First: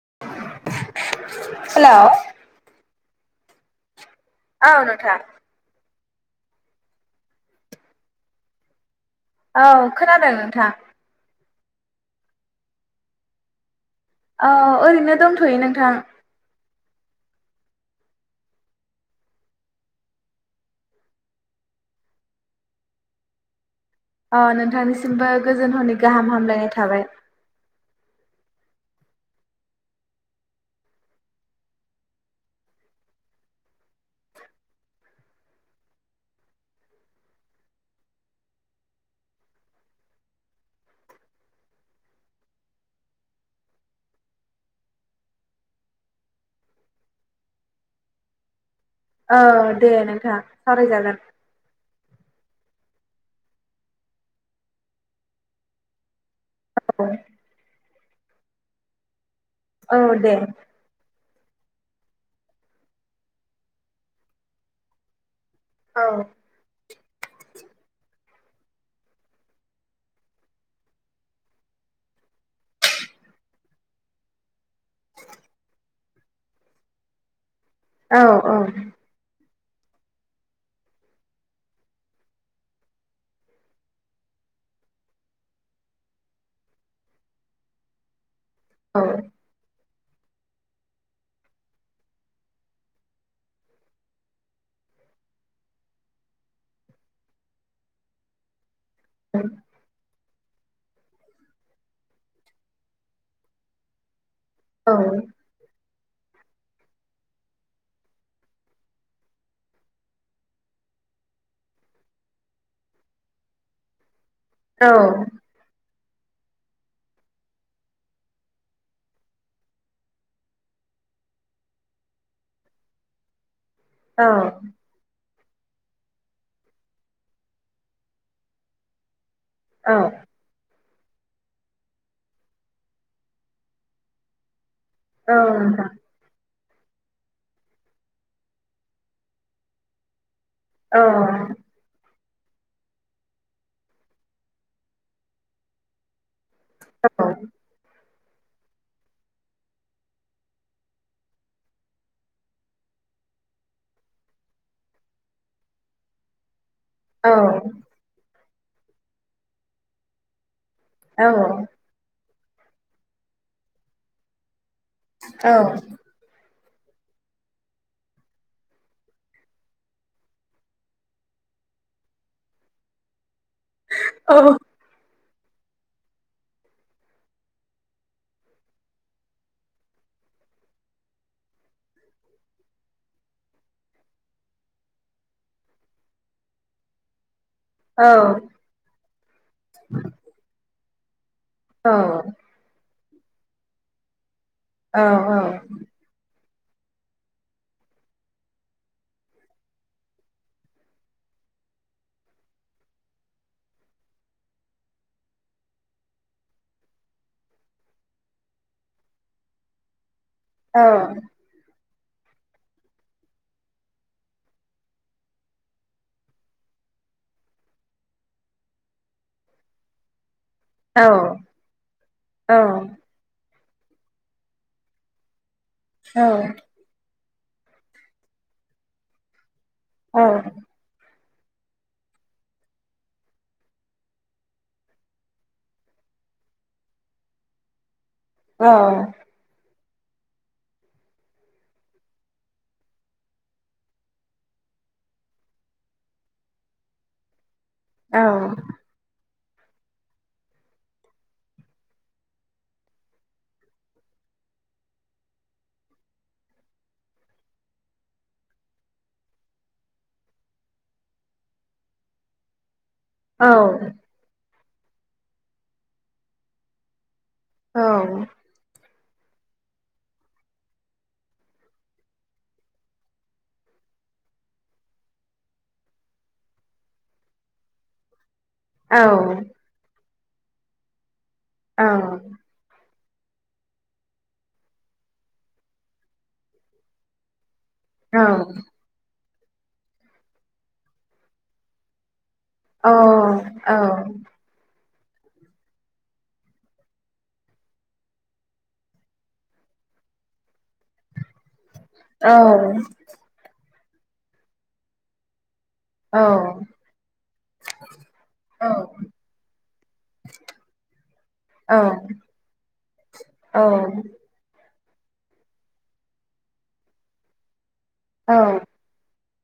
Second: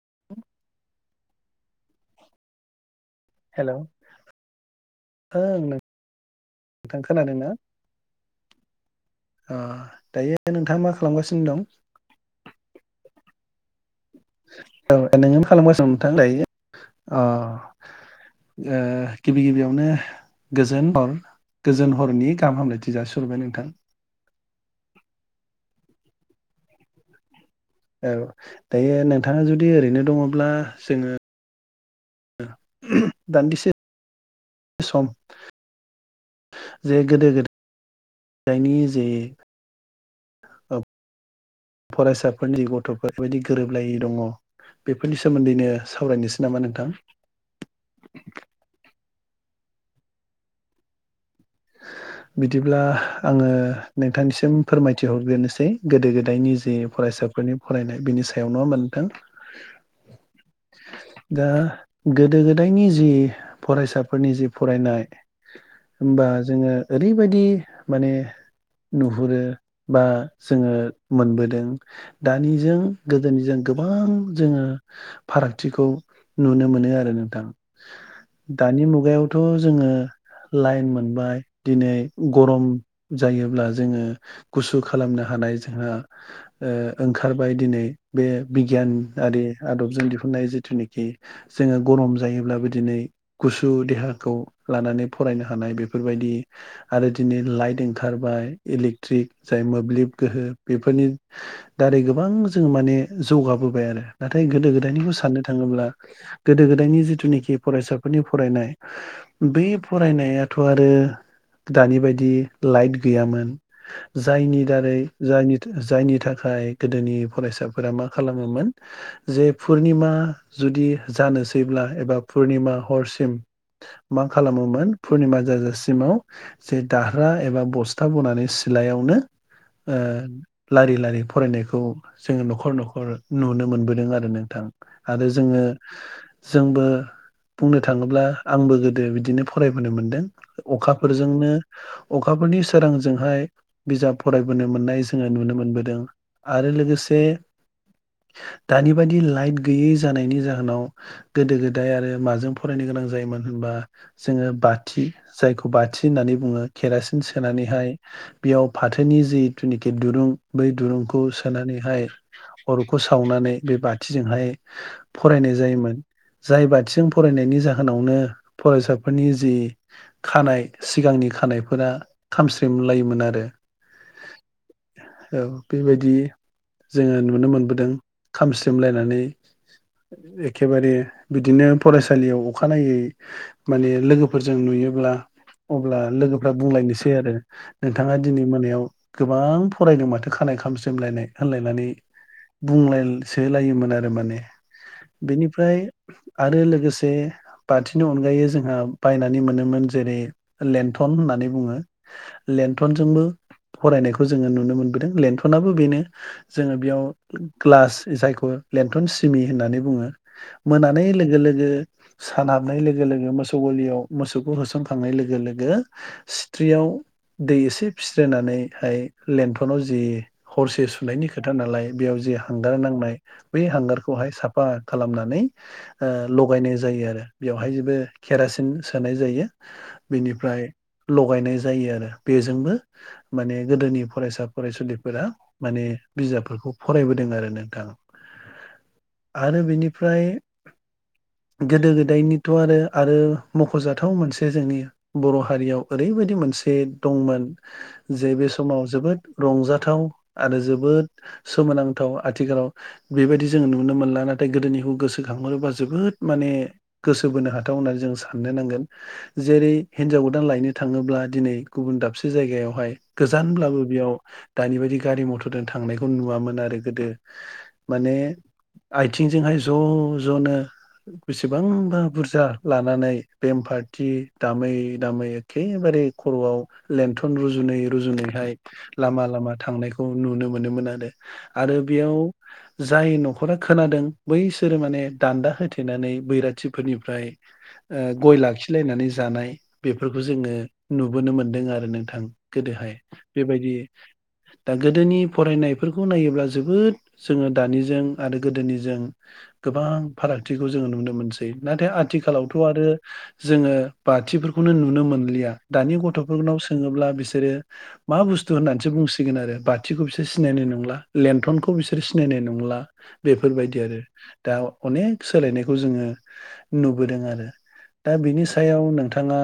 [inaudible] Hello hello औ नोंथां। ओं नोंथां खोनादों ना ओ औ खोनादों दायो नोंथां नोंथाङा मा खालामगासिनो दं औ ओरैनो औ नोङोनो दंथ'यो खालामगासि नोंथां लायो अ ओ गिबि गिबियावनो गोजोन हर गोजोन हरनि गाहाम हामलायथि जासिहरबाय नोंथां। अ नोंथांनिसिमबो गोजोन हरनि गाहाम हामलायनाय थाबाय औ दायो नोंथाङा जुदि ओरैनो दङब्ला जोङो दान्दिसे सम जे गोदो गोदा [unintelligible] जे ओ फरायसाफोरनि गथ'फोरनि बबायदि गोरोबलायै दङ। बेफोरनि सोमोन्दैनो सावरायनोसै नामा नोंथां ओ दे नोंथाङा सावरायजागोन बिदिब्ला आङो नोंथांनिसिम फोरमायथिहरग्रोनोसै गोदो गोद [unintelligible] नि जे फरायसाफोरनि फरायनाय बिनि सायावनो नङा होनबा नोथों औ दे दा गोदो गोदायनि जि फरायसाफोरनि जि फरायनाय औ होमबा जोङो ओरैबायदि माने नुहुरो बा जोङो मोनबोदों दानिजों गोदोनिजों गोबां जोङो फारागथिखौ नुनो मोनो आरो नोंथां। औ दानि मुगायावथ' जोङो लाइन मोनबाय। दिनै गरम जायोब्ला जोङो गुसु खालामनो हानाय जोंहा ओ ओंखारबाय दिनै बे औ बिगियानआरि आदब नि दिहुननाय जिथुनेखि जोङो गरम जायोब्ला दिनै गुसु देहाखौ लानानै फरायनो हानाय बेफोरबायदि आरो दिनै लाइट ओंखारबाय इलेक्ट्रिक जाय मोब्लिब गोहो बेफोरनि दारै गोबां जोङो माने जौगाबोबाय आरो। नाथाय गोदो औ गोदायनिखो सान्नो थाङोब्ला गोदो गोदायनि जिथुनिखि फरायसाफोरनि फरायनाय बै फरायनायाथ' आरो दानि बायदि लाइट गैयामोन जायनि दारै जायनि था जायनि थाखाय गोदोनि फरायसाफोरा मा खालामोमोन जे पुर्निमा जुदि जानोसैब्ला एबा पुर्निमा हरसिम मा औ खालामोमोन पुर्निमा जाजासिमाव जे दारहा एबा बस्था बनानै सिलायावनो ओ औ लारि लारि फरायनायखौ जोङो न'खर न'खर नुनो मोनबोदों आरो नोंथां। आरो जोङो नोंथां जोंबो बुंनो थाङोब्ला आंबो गोदो बिदिनो फरायबोनो मोनदों। औ फोरजोंनो अखाफोरनि सोरांजोंहाय बिजाब फरायबोनो मोननाय जोङो नुनो मोनबोदों। आरो लोगोसे दानि बाददि लाइट गैयै जानायनि जाहोनाव गोदो गोदाय आरो माजों फरायनो गोनां जायोमोन होन बा जोङो बाथि जायखौ बाथि होननानै बुङो। केरासिन औ सोनानैहाय बेयाव फाथोनि जिथुनेखि दुरुं बै दुरुंखौ औ सोनानैहाय अरखौ सावनानै बे बाथिजोंहाय फरायनाय औ जायोमोन। जाय बाथिजों फरायनायनि जाहोनावनो फरायसाफोरनि जि खानाय सिगांनि खानायफोरा खामस्रेम लायोमोन आरो। औ औ बेबायदि जोङो नुनो मोनबोदों खामस्रेमलायनानै एखेबारे बिदिनो फरायसालियाव अखानायै माने लोगोफोरजों नुयोब्ला अब्ला लोगोफ्रा बुंलायनोसै आरो नोंथाङा दिनै औ मोनायाव गोबां फरायदों माथो खानाय खामस्रेम लायनाय होनलायनानै बुंलाय सोलायोमोन आरो माने औ औ बेनिफ्राय आरो लोगोसे बाथिनि अनगायै जोंहा बायनानै मोनोमोन जेरै लेन्थन होननानै बुङो। लेन्थनजोंबो फरायनायखौ जोङो नुनो मोनबोदों लेन्थनाबो बेनो जोङो बेयाव ग्लास जायखौ लेन्थन सिमि होननानै बुङो। मोनानाय लोगो लोगो सान हाबनाय लोगो लोगो मोसौ गलियाव मोसौखौ होसन खांनाय लोगो लोगो सिथ्रियाव दै एसे फिस्रोनानैहाय लेन्थनाव जि हरसे सुनायनि खोथा नालाय बेयाव जे हांगार नांनाय बे हांगारखौहाय साफा खालामनानै लगायनाय जायो आरो बेवहाय जेबो केरासिन सोनाय जायो बेनिफ्राय लगायनाय जायो आरो बेजोंबो माने गोदोनि फरायसा फरायसुलिफोरा माने बिजाबफोरखौ फरायबोदों आरो नोंथां। औ। ओमफ्राय गोदो गोदायनिथ' आरो आरो मख'जाथाव मोनसे जे जोंनि बर' हारियाव ओरैबायदि मोनसे दंमोन औ जे बे समाव जोबोद रंजाथाव आरो जोबोद सोमोनांथाव आथिखालाव बेबायदि जोङो नुनो मोनला। नाथाय गोदोनिखौ गोसोखांहरोबा जोबोद माने गोसो बोनो हाथाव होननानै जों साननो नांगोन। जेरै हिनजाव गोदान लायनो थाङोब्ला दिनै गुबुन दाबसे जायगायावहाय। औ गोजानब्लाबो औ बेयाव दानि बायदि गारि मथरजों थांनायखौ नुवामोन आरो गोदो। औ माने आथिंजोंहाय ज' ज'नो बेसेबांबा बुरजा लानानै बेमफा फाथि दामै दामै एखेबारे खर'आव लन्थन रुजुै रुजुैहाय औ लामा लामा थांनायखौ नुनो मोनोमोन आरो आरो बेयाव जाय न'खरा खोनादों बैसोरो माने दान्दा होथेनानै बैराथिफोरनिफ्राय। ओ औ गय लाखि नानै जानाय बेफोरखौ जोङो नुबोनो मोनदों आरो नोंथां गोदोहाय बेबायदि गोदोनि फरायनायफोरखौ नायोब्ला जोबोद जोङो दानिजों आरो गोदोनिजों गोबां गोबां फारागथिखौ जोङो नुनो मोनसै। नाथाय आथिखालावथ' आरो जोङो बाथिफोरखौनो नुनो मोनलिया। दानि गथ'फोरनाव सोङोब्ला बिसोरो मा बुस्थु औ औ होननानैसो बुंसिगोन आरो बाथिखौ बिसोर सिनायनो नंला लेन्थनखौ बिसोर सिनायनाय नंला बेफोरबायदि आरो दा अनेक सोलायनायखौ जोङो नुबोदों आरो दा बिनि सायाव नोंथां नोंथाङा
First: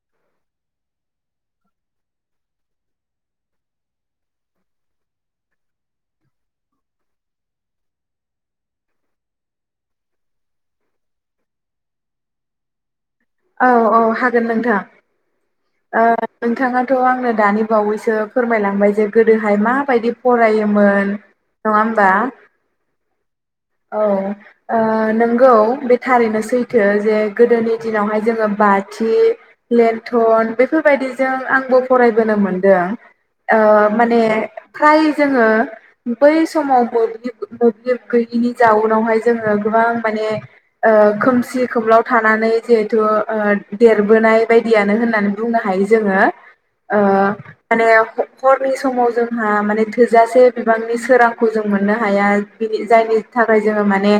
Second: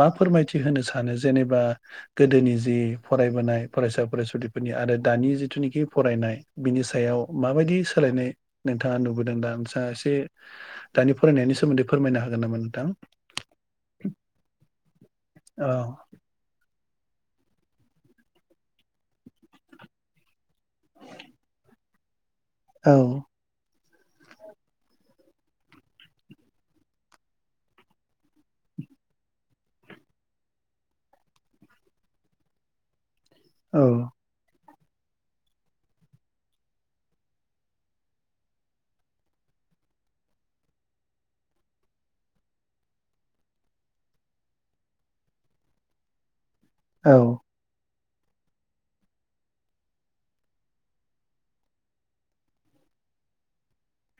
मा फोरमायथि होनो सानो जेनेबा गोदोनि जि फरायबोनाय फरायसा फरायसुलिफोरनि आरो दानि जिथुनिखि फरायनाय बिनि सायाव माबायदि सोलायनाय नोंथाङा नु बुदोदां सासे दानि फरायनायनि सोमोन्दै फोरमायनो हागोन नामा नोंथां औ औ हागोन नोंथां औ नोंथाङा थ' आंनो दानि बावैसो फोरमायलांबाय जे गोदोहाय माबायदि फरायोमोन नंङा होम्बा औ औ ओ नोंगौ बे थारैनो सैथो जे गोदोनि दिनावहाय जोङो बाथि लेन्थन बेफोरबायदिजों आंबो फरायबोनो मोनदों आ औ माने फ्राय जोङो बै समाव मोब्लिब मोब्लिब गैयिनि जाउनावहाय जोङो गोबां माने ओ खोमसि खोमलाव थानानै जे थ देरबोनाय बायदियानो होननानै बुंनो हायो जोङो ओ औ माने हरनि समाव जोंहा माने थोजासे बिबांनि सोरांखौ जों मोननो हाया बिनि जायनि थाखाय जोङो माने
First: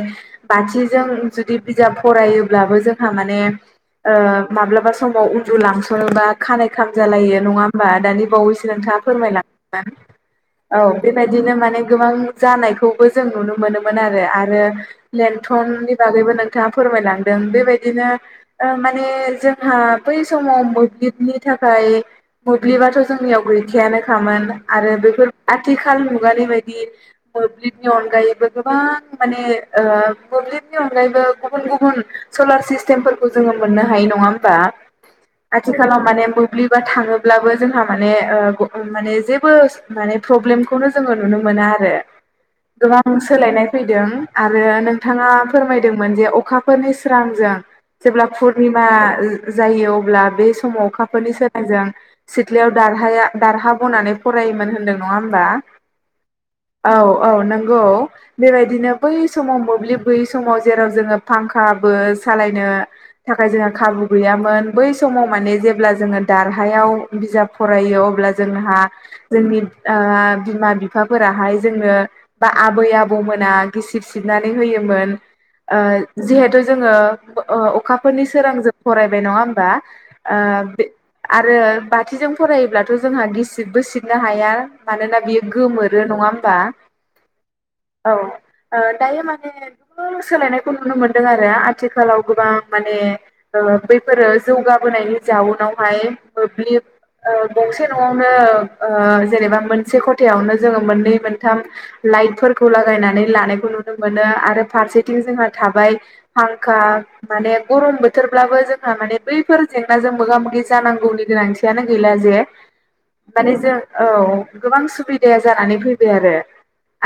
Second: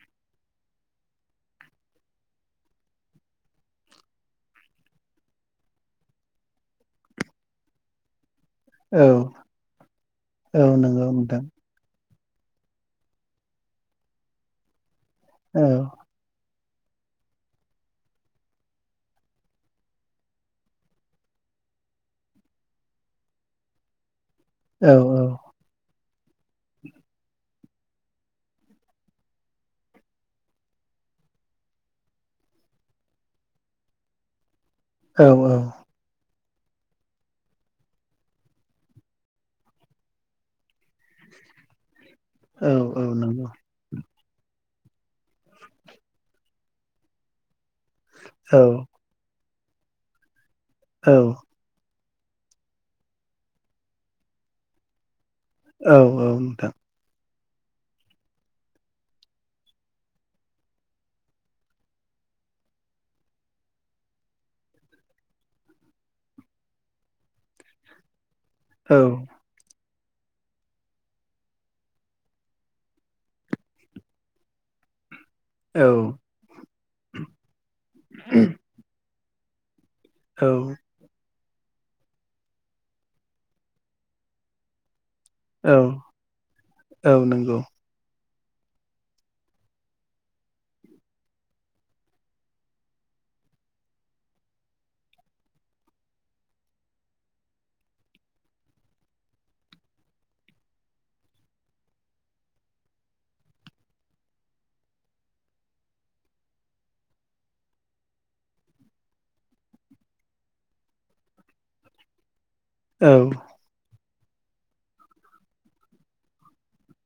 बाथिजों जुदि बिजाब फरायोब्लाबो जोंहा माने माब्लाबा समाव उन्दु लांसनोबा खानाय खाम जालायो नङा होमबा दानि बावैसो नोंथाङा फोरमायलांगोन औ बेबायदिनो माने गोबां जानायखौबो जों नुनो मोनोमोन आरो आरो औ लेन्थननि बागैबो नों -था फोरमायलांदों बेबायदिनो माने जोंहा बै समाव मोब्लिबनि थाखाय मोब्लिबाथ' जोंनियाव गैखायानो खामोन औ आरो बेफोर आथिखाल मुगानि बायदि मोब्लिबनि अनगायैबो गोबां माने ओ मोब्लिबनि अनगायैबो गुबुन गुबुन स्कलार सिसतेम फोरखौ जोङो मोननो हायो नङा होमबा औ आथिखालाव माने -मो मोब्लिबा थाङोब्लाबो जोंहा माने ओ माने जेबो माने प्रब्लेमखौनो जोङो नुनो मोन ना आरो। औ औ गोबां नंगौ सोलायनाय फैदों आरो नोंथाङा फोरमायदोंमोन जे अखा फोरनि स्रांजों जेब्ला औ पुर्निमा जा जायो अब्ला बे औ अखाफोरनि सोलायजों सिथ्लायाव दारहाया दारहा बनानै फरायोमोन होन्दों नङा होमबा औ औ नोंथां औ औ नंगौ बेबायदिनो बै समाव मोब्लिब गैयै समाव जेराव जोङो फांखा बोस सालायनो थाखाय जोंहा खाबु गैयामोन बै समाव माने जेब्ला जोङो दारहायाव बिजाब फरायो अब्ला जों जोंहा औ जोंनि ओ- बिमा बिफाफोराहाय जोंनो बा आबै आबौमोना गिसिब सिबनानै होयो मोन औ ओ- जिहेथु जोङो ओ- अखाफोरनि सोरांजों फरायबाय नङा होमबा औ आ आरो बाथिजों फरायोब्लाथ' जोंहा गिसिबबो सिबनो हाया मानोना बियो औ गोमोरो नङा होमबा औ नंगौ औ दायो माने गोबां सोलायनायखौ नुनो मोनदों आरो आथिखालाव गोबां माने बैफोरो जौगाबोनायनि जाउनावहाय मोब्लिब ओ- गंसे न'आवनो ओ- जेनेबा मोनसे खथायावनो जोङो मोननै मोनथाम लाइटफोरखौ लागायनानै लानायखौ नुनो मोनो आरो फारसेथिं जोंहा थाबाय फांखा माने गरम बोथोरब्लाबो जोंहा माने बैफोर जेंनाजों मोगा- मोगि जानांगौनि गोनांथियानो गैला जे औ माने जों औ गोबां सुबिदाया जानानै फैबाय आरो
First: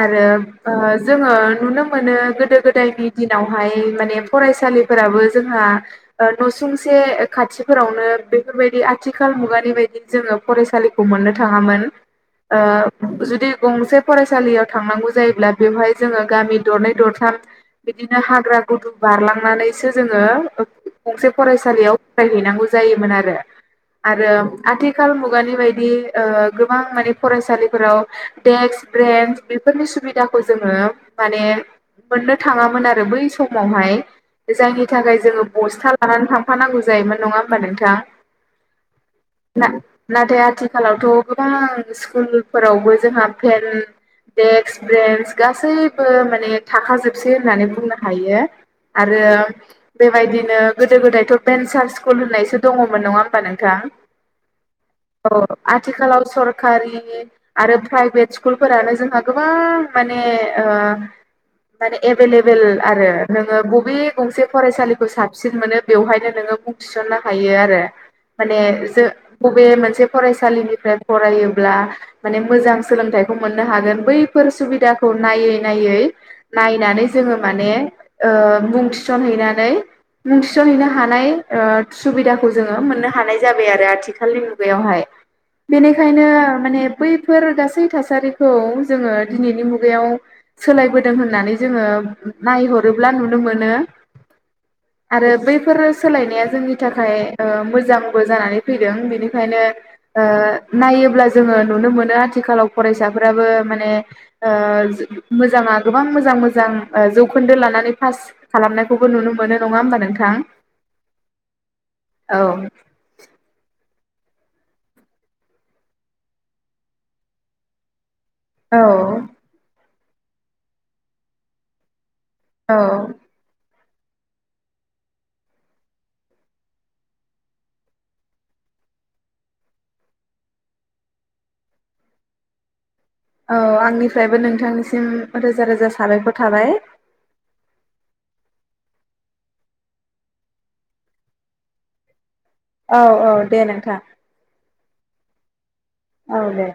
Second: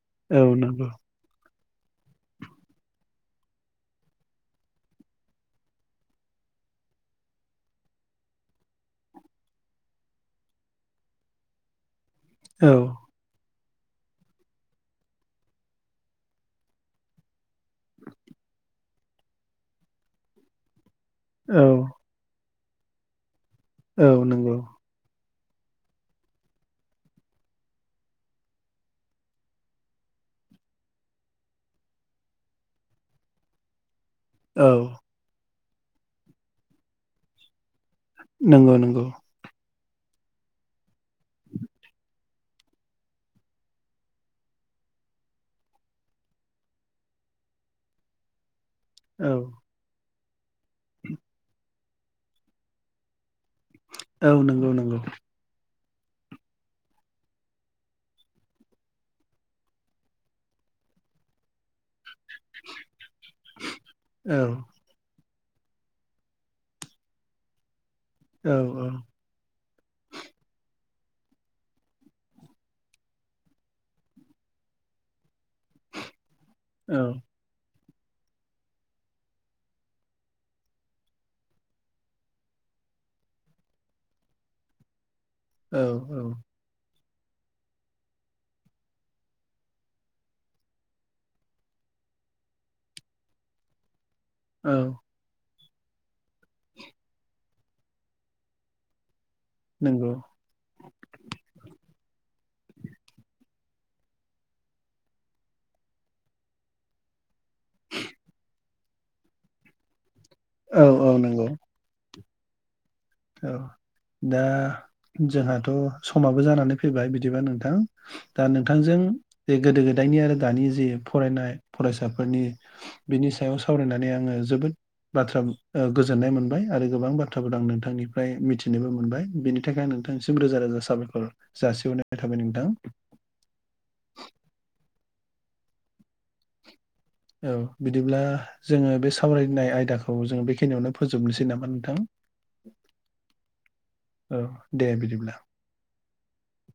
आरो औ नंगौ ओ जोङो नुनो मोनो गोदो गोदायनि दिनावहाय माने फरायसालि फोराबो जोंहा न'सुंसे खाथिफोरावनो बेफोरबायदि आथिखाल मुगानि बायदि जोङो फरायसालिखौ मोननो थाङामोन ओ औ जुदि गंसे फरायसालियाव थांनांगौ जायोब्ला बेवहाय जोङो गामि दरनै दरथाम बिदिनो हाग्रा गुदुं बारलांनानै सो- जोङो गंसे औ फरायसालियाव फरायहैनांगौ जायोमोन आरो औ आरो नंगौ आथिखाल मुग- खुगानि बायदि गोबां माने फरायसालिफोराव देक्स बेन्स बेफोरनि सुबिदाखौ जोङो माने मोननो थाङामोन आरो बै समावहाय औ जायनि थाखाय जोङो बस्था लानानै थांफानांगौ जायोमोन नङा होमबा नोंथां नंगौ- नंगौ ना- नाथाय आथिखालावथ' गोबां स्कुलफोरावबो जोंहा फेन डेस्क बेन्स गासैबो माने थाखाजोबसै होननानै बुंनो हायो औ बेबायदिनो गोदो गोदायथ' भेन्सार स्कुल होननायसो दङमोन नङा नोंथां औ नंगौ नंगौ औ आथिखालाव सरखारि आरो प्राइभेट स्कुलफोरानो जोंहा गोबां माने ओ- माने एभेइलेबल आरो नोंङो बबे औ गंसे फरायसालिखौ साबसिन मोनो बेवहायनो नोङो बुं थिसननो हायो आरो औ माने जो बबे मोनसे फरायसालिनिफ्राय फरायोब्ला माने मोजां सोलोंथाइखौ मोननो हागोन बैफोर सुबिदाखौ नायै नायै औ नायनानै जोङो माने मुं थिसनहैनानै मुं थिसनहैनो हानाय ओ सुबिदाखौ जोङो मोननो हानाय जाबाय आरो आथिखालनि मुगायावहाय। औ औ बेनिखायनो माने बैफोर गासै थासारिखौ जोङो दिनैनि मुगायाव सोलायबोदों होननानै जोङो नायहरोब्ला नुनो मोन औ आरो बैफोर सोलायनाया जोंनि थाखाय मोजांबो जानानै फैदों बेनिखायनो नंगौ नायोब्ला जोङो नुनो मोनो आथिखालाव फरायसाफोराबो माने ओ मोजाङा गोबां मोजां मोजां ओ जौ खोन्दो लानानै पास खालामनायखौबो नुनो मोनो नङा होमबा नोंथां औ औ नंगौ। औ। औ। दा जोंहाथ' समाबो जानानै फैबाय बिदिबा नोंथां। दा औ नोंथांजों गोदो गोदायनि आरो दानि जि फरायनाय फरायसा फोरनि औ बिनि सायाव सावरायनानै आङो जोबोद बाथ्रा गोजोननाय मोनबाय आरो गोबां बाथ्राफोर आं नोंथांनि फ्राय मिथिनोबो मोनबाय बिनि थाखाय नोंथांसिम रोजा रोजा साबायखर जासिहरनाय थाबाय नोंथां। औ आंनिफ्रायबो नोंथांनिसिम रोजा रोजा साबायखर थाबाय। औ बिदिब्ला जोङो बे सावरायनाय आयदाखौ जोङो बेखिनियावनो फोजोबनोसै नामा नोंथां। औ औ दे नोंथां औ दे बिदिब्ला औ दे।